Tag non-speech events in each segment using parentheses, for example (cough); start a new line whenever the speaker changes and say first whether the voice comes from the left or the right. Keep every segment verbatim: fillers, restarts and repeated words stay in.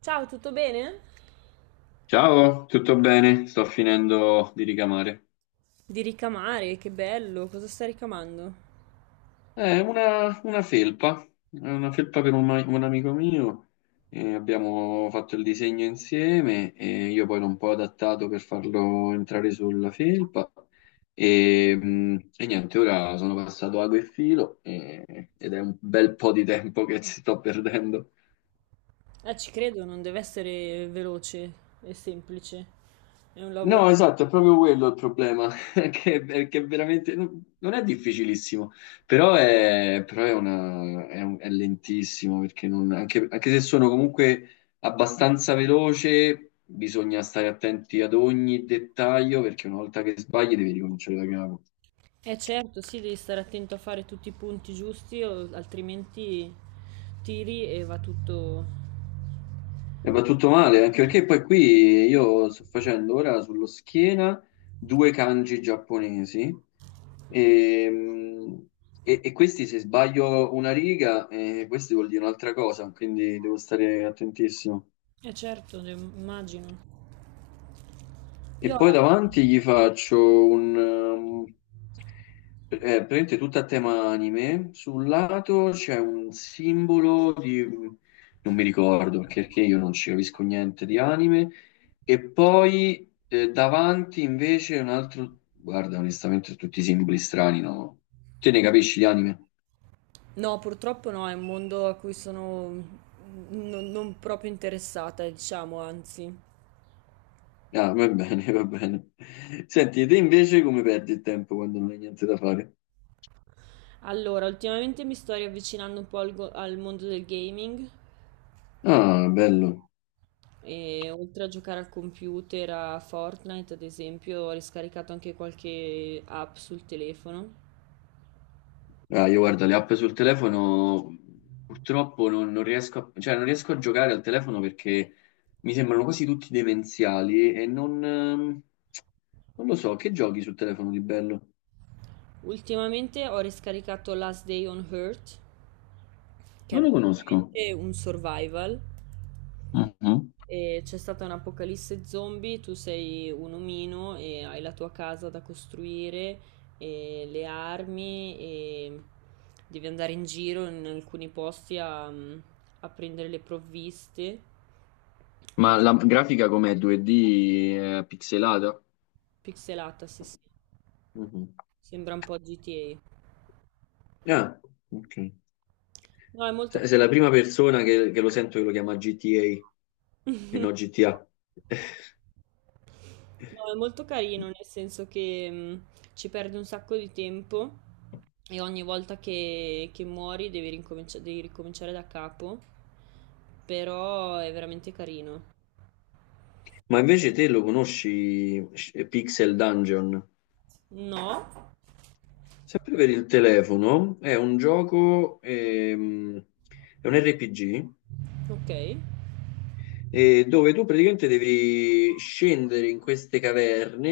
right: Ciao, tutto bene?
left: Ciao, tutto bene? Sto finendo di ricamare.
right: Di ricamare, che bello, cosa sta ricamando?
left: È una, una felpa, è una felpa per un, ma- un amico mio. E abbiamo fatto il disegno insieme e io poi l'ho un po' adattato per farlo entrare sulla felpa. E, mm, e niente, ora sono passato ago e filo e- ed è un bel po' di tempo che ci sto perdendo.
right: Eh, ci credo, non deve essere veloce e semplice. È un lavoro.
left: No, esatto, è proprio quello il problema, (laughs) che, che veramente no- non è difficilissimo, però è, però è una- è un- è lentissimo, perché non- anche, anche se sono comunque abbastanza veloce, bisogna stare attenti ad ogni dettaglio, perché una volta che sbagli devi ricominciare da capo.
right: Eh certo, sì, devi stare attento a fare tutti i punti giusti, o- altrimenti tiri e va tutto.
left: E va tutto male, anche perché poi qui io sto facendo ora sullo schiena due kanji giapponesi e, mm, e- e questi se sbaglio una riga, eh, questi vuol dire un'altra cosa, quindi devo stare attentissimo.
right: Eh certo, de- immagino.
left: E
right: Io
left: poi
right: la-
left: davanti gli faccio un, è praticamente tutta a tema anime. Sul lato c'è un simbolo di non mi ricordo perché perché io non ci capisco niente di anime. E poi eh, davanti invece un altro. Guarda, onestamente tutti i simboli strani, no? Te ne capisci di anime?
right: No, purtroppo no, è un mondo a cui sono mm, non, non proprio interessata, diciamo, anzi.
left: Ah, va bene, va bene. Senti, e te invece come perdi il tempo quando non hai niente da fare?
right: Allora, ultimamente mi sto riavvicinando un po' al, go- al mondo del gaming.
left: Ah, bello.
right: E oltre a giocare al computer, a Fortnite, ad esempio, ho riscaricato anche qualche app sul telefono.
left: Ah, io guardo le app sul telefono, purtroppo non, non riesco a, cioè, non riesco a giocare al telefono perché mi sembrano quasi tutti demenziali e non, ehm, non lo so, che giochi sul telefono di bello?
right: Ultimamente ho riscaricato Last Day on Earth, che
left: Non
right: è
left: lo conosco.
right: praticamente un survival.
left: Mhm.
right: E c'è stata un'apocalisse zombie, tu sei un omino e hai la tua casa da costruire, e le armi e devi andare in giro in alcuni posti a, a prendere le provviste.
left: Ma la grafica com'è? due D eh, pixelata?
right: Pixelata, sì, sì.
left: Mhm.
right: Sembra un po' G T A.
left: Ah, ok.
right: No, è molto, no,
left: Se- Sei la prima persona che, che lo sento che lo chiama G T A e non gi ti a. (laughs)
right: è molto carino, nel senso che mh, ci perde un sacco di tempo e ogni volta che, che muori devi rincominci- devi ricominciare da capo, però è veramente carino.
left: Ma invece te lo conosci, Sh- Pixel Dungeon?
right: No?
left: Sempre per il telefono, è un gioco, ehm, è un R P G
right: Ok.
left: eh, dove tu praticamente devi scendere in queste caverne,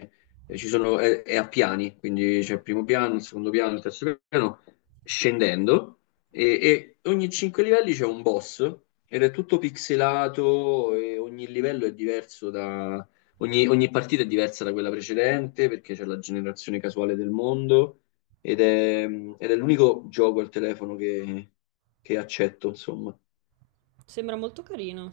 left: eh, e ci sono, è, è a piani, quindi c'è il primo piano, il secondo piano, il terzo piano, scendendo, e, e ogni cinque livelli c'è un boss, ed è tutto pixelato, e ogni livello è diverso da. Ogni, ogni partita è diversa da quella precedente, perché c'è la generazione casuale del mondo, ed è, ed è l'unico gioco al telefono che che accetto, insomma.
right: Sembra molto carino.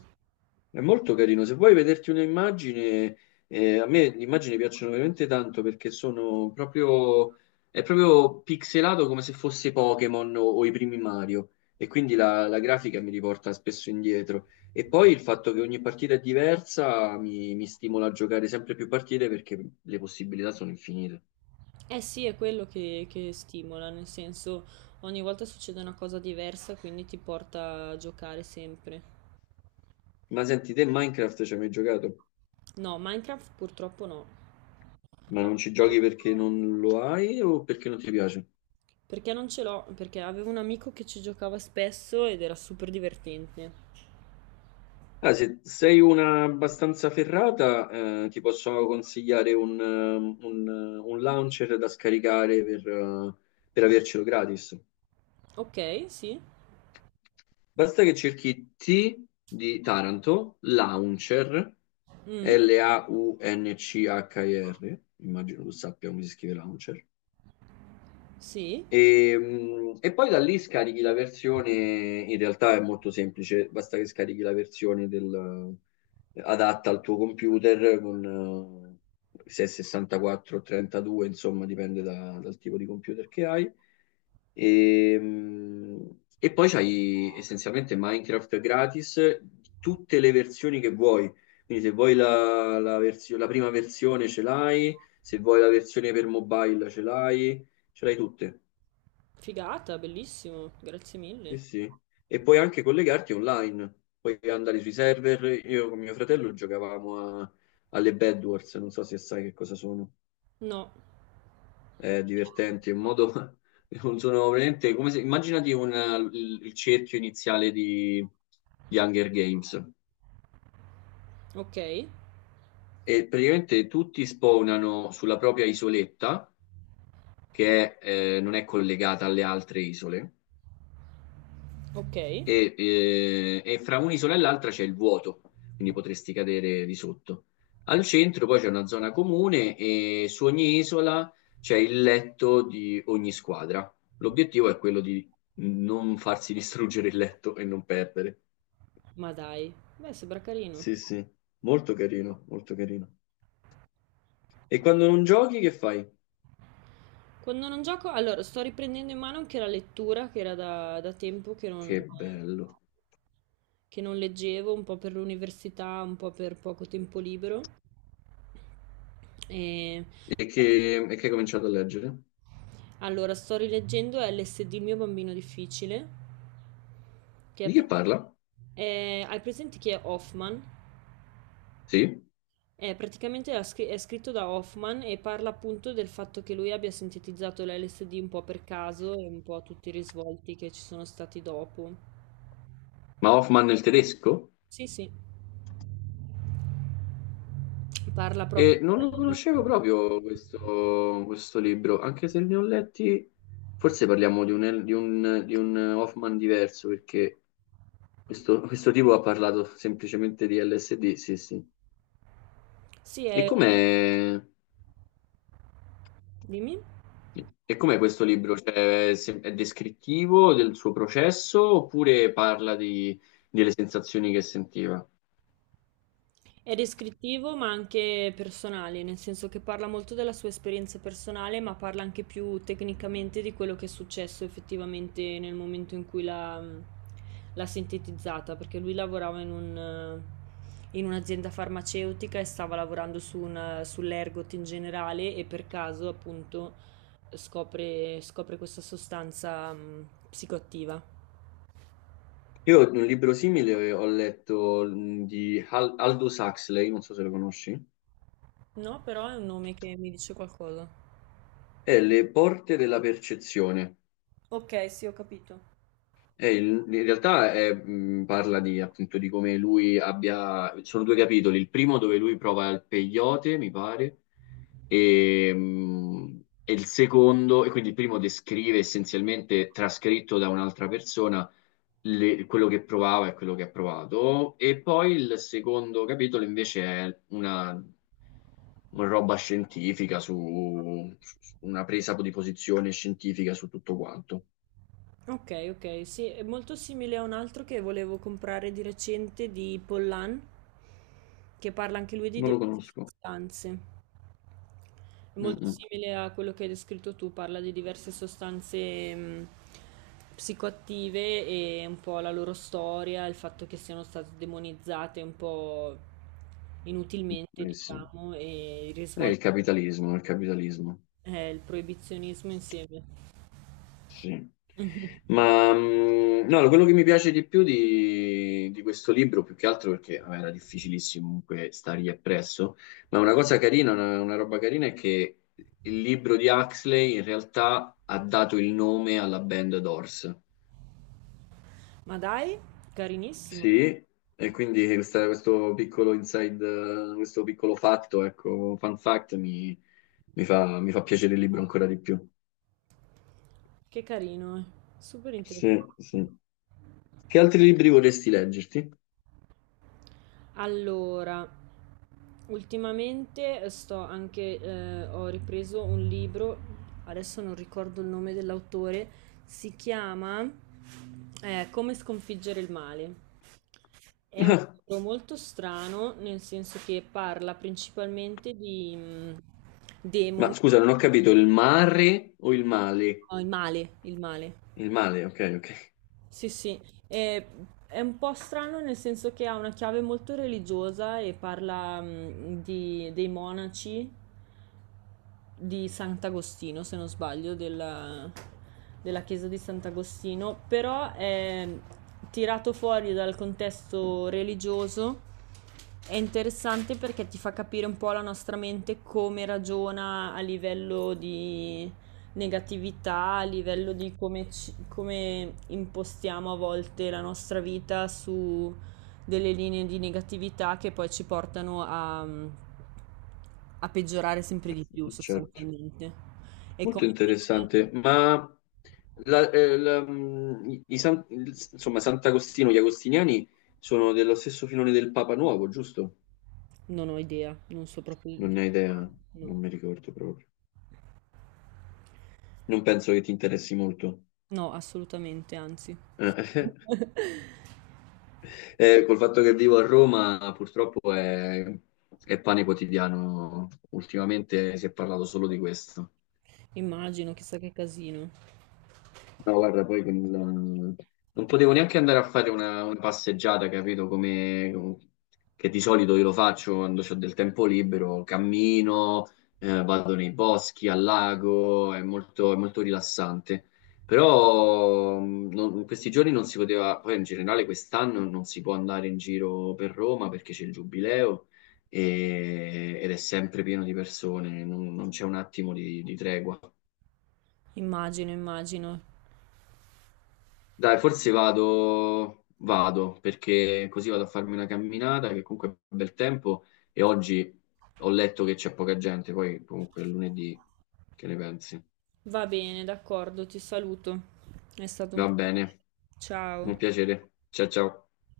left: È molto carino. Se vuoi vederti un'immagine, eh, a me le immagini piacciono veramente tanto perché sono proprio, è proprio pixelato come se fosse Pokémon o, o i primi Mario. E quindi la, la grafica mi riporta spesso indietro. E poi il fatto che ogni partita è diversa mi, mi stimola a giocare sempre più partite perché le possibilità sono infinite.
right: Eh sì, è quello che, che stimola, nel senso ogni volta succede una cosa diversa, quindi ti porta a giocare sempre.
left: Ma senti, te Minecraft ci hai mai giocato?
right: No, Minecraft purtroppo no.
left: Ma non ci giochi perché non lo hai o perché non ti piace?
right: Perché non ce l'ho? Perché avevo un amico che ci giocava spesso ed era super divertente.
left: Ah, se sei una abbastanza ferrata, eh, ti posso consigliare un, ehm, un, eh, un launcher da scaricare per, eh, per avercelo gratis.
right: Ok, sì.
left: Basta che cerchi T di Taranto, launcher,
right: Mm,
left: L-A-U-N-C-H-I-R, immagino tu sappia come si scrive launcher.
right: sì.
left: E, mh, e poi da lì scarichi la versione, in realtà è molto semplice, basta che scarichi la versione del, adatta al tuo computer con eh, se è sessantaquattro o trentadue, insomma, dipende da- dal tipo di computer che hai. E, mh, e poi c'hai essenzialmente Minecraft gratis, tutte le versioni che vuoi. Quindi se vuoi la, la versio- la prima versione ce l'hai, se vuoi la versione per mobile ce l'hai, ce l'hai tutte.
right: Figata, bellissimo. Grazie mille.
left: Sì, sì. E puoi anche collegarti online, puoi andare sui server. Io con mio fratello giocavamo a- alle Bed Wars, non so se sai che cosa sono.
right: No.
left: È divertente, è un modo. (laughs) Non sono veramente come se. Immaginati un, il, il cerchio iniziale di, di Hunger Games.
right: Ok.
left: E praticamente tutti spawnano sulla propria isoletta, che è, eh, non è collegata alle altre isole.
right: Ok.
left: E, eh, e fra un'isola e l'altra c'è il vuoto, quindi potresti cadere di sotto. Al centro poi c'è una zona comune e su ogni isola c'è il letto di ogni squadra. L'obiettivo è quello di non farsi (laughs) distruggere il letto e non perdere.
right: Ma dai. Beh, sembra carino.
left: Sì, sì, molto carino, molto carino. E quando non giochi, che fai?
right: Quando non gioco... Allora, sto riprendendo in mano anche la lettura, che era da, da tempo che
left: Che
right: non,
left: bello.
right: che non leggevo, un po' per l'università, un po' per poco tempo libero. E...
left: E che, e che hai cominciato a leggere?
right: Allora, sto rileggendo L S D il mio bambino difficile, che è
left: Di che
right: pra-
left: parla?
right: è- hai presente chi è Hoffman?
left: Sì?
right: È praticamente la scri- è scritto da Hoffman e parla appunto del fatto che lui abbia sintetizzato l'LSD un po' per caso e un po' a tutti i risvolti che ci sono stati dopo.
left: Ma Hoffman nel tedesco?
right: Sì, sì, parla proprio.
left: E non lo conoscevo proprio questo, questo libro, anche se ne ho letti, forse parliamo di un, di un- di un Hoffman diverso, perché questo, questo tipo ha parlato semplicemente di L S D, sì, sì.
right: Sì,
left: E
right: è...
left: com'è,
right: dimmi.
left: e com'è questo libro? Cioè, è, sem- è descrittivo del suo processo oppure parla di- delle sensazioni che sentiva?
right: È descrittivo ma anche personale, nel senso che parla molto della sua esperienza personale, ma parla anche più tecnicamente di quello che è successo effettivamente nel momento in cui l'ha l'ha sintetizzata, perché lui lavorava in un, eh, in un'azienda farmaceutica e stava lavorando su una- sull'ergot in generale e per caso appunto scopre, scopre questa sostanza mh, psicoattiva.
left: Io un libro simile ho letto mh, di Al- Aldous Huxley, non so se lo conosci.
right: No, però è un nome che mi dice qualcosa.
left: È Le porte della percezione.
right: Ok, sì, ho capito.
left: È il- in realtà è, mh, parla di, appunto, di come lui abbia. Sono due capitoli. Il primo dove lui prova il peyote, mi pare, e, mh, e il secondo, e quindi il primo descrive essenzialmente, trascritto da un'altra persona, le- quello che provava e quello che ha provato. E poi il secondo capitolo invece è una, una roba scientifica su, su- su una presa di posizione scientifica su tutto quanto.
right: Ok, ok, sì, è molto simile a un altro che volevo comprare di recente di Pollan, che parla anche lui di
left: Non lo
right: diverse
left: conosco.
right: sostanze. È
left: Mm,
right: molto
left: mm.
right: simile a quello che hai descritto tu, parla di diverse sostanze mh, psicoattive e un po' la loro storia, il fatto che siano state demonizzate un po' inutilmente,
left: Eh sì.
right: diciamo, e il
left: È
right: risvolto,
left: il capitalismo, il capitalismo.
right: eh, il proibizionismo insieme.
left: Sì.
right: (laughs)
left: Ma mm, no, quello che mi piace di più di, di questo libro, più che altro perché vabbè, era difficilissimo comunque stargli appresso, ma una cosa carina, una, una roba carina è che il libro di Huxley in realtà ha dato il nome alla band Doors.
right: Ma dai, carinissimo.
left: Sì, e quindi questa- questo piccolo inside, eh, questo piccolo fatto, ecco, fun fact, mi, mi fa, mi fa piacere il libro ancora di più.
right: Che carino, eh. Super
left: Sì,
right: interessante.
left: sì. Che altri libri vorresti leggerti?
right: Allora, ultimamente eh, sto anche, eh, ho ripreso un libro, adesso non ricordo il nome dell'autore, si chiama eh, Come sconfiggere il male. È un
left: (laughs)
right: libro molto strano, nel senso che parla principalmente di mm, demoni,
left: Ma scusa, non ho capito, il mare o il male?
right: no, il male, il male.
left: Il male, ok, ok.
right: Sì, sì, è, è un po' strano nel senso che ha una chiave molto religiosa e parla mh, di- dei monaci di Sant'Agostino, se non sbaglio, della, della chiesa di Sant'Agostino, però è tirato fuori dal contesto religioso. È interessante perché ti fa capire un po' la nostra mente come ragiona a livello di negatività, a livello di come, ci- come impostiamo a volte la nostra vita su delle linee di negatività che poi ci portano a, a peggiorare sempre di più
left: (laughs) Certo,
right: sostanzialmente. E
left: molto
right: come invece-
left: interessante. Ma la- eh, la- mm, i san- insomma, Sant'Agostino, gli Agostiniani sono dello stesso filone del Papa Nuovo, giusto?
right: Non ho idea, non so proprio...
left: Non ne ho idea,
right: No,
left: non mi ricordo proprio. Non penso che ti interessi molto.
right: no, assolutamente, anzi.
left: Eh, (laughs)
right: (laughs)
left: eh, col fatto che vivo a Roma, purtroppo è, è pane quotidiano. Ultimamente si è parlato solo di questo.
right: Immagino, chissà che casino.
left: No, guarda, poi con il- non potevo neanche andare a fare una, una passeggiata, capito? Come. Che di solito io lo faccio quando ho del tempo libero, cammino, eh, vado nei boschi, al lago, è molto, è molto rilassante. Però mh, non- in questi giorni non si poteva, poi in generale quest'anno non si può andare in giro per Roma perché c'è il giubileo e- ed è sempre pieno di persone, non, non c'è un attimo di di tregua.
right: Immagino, immagino.
left: Dai, forse vado, vado, perché così vado a farmi una camminata, che comunque è bel tempo, e oggi ho letto che c'è poca gente, poi comunque è lunedì, che ne pensi?
right: Va bene, d'accordo, ti saluto. È stato un
left: Va
right: piacere.
left: bene,
right: Ciao.
left: un piacere. Ciao ciao.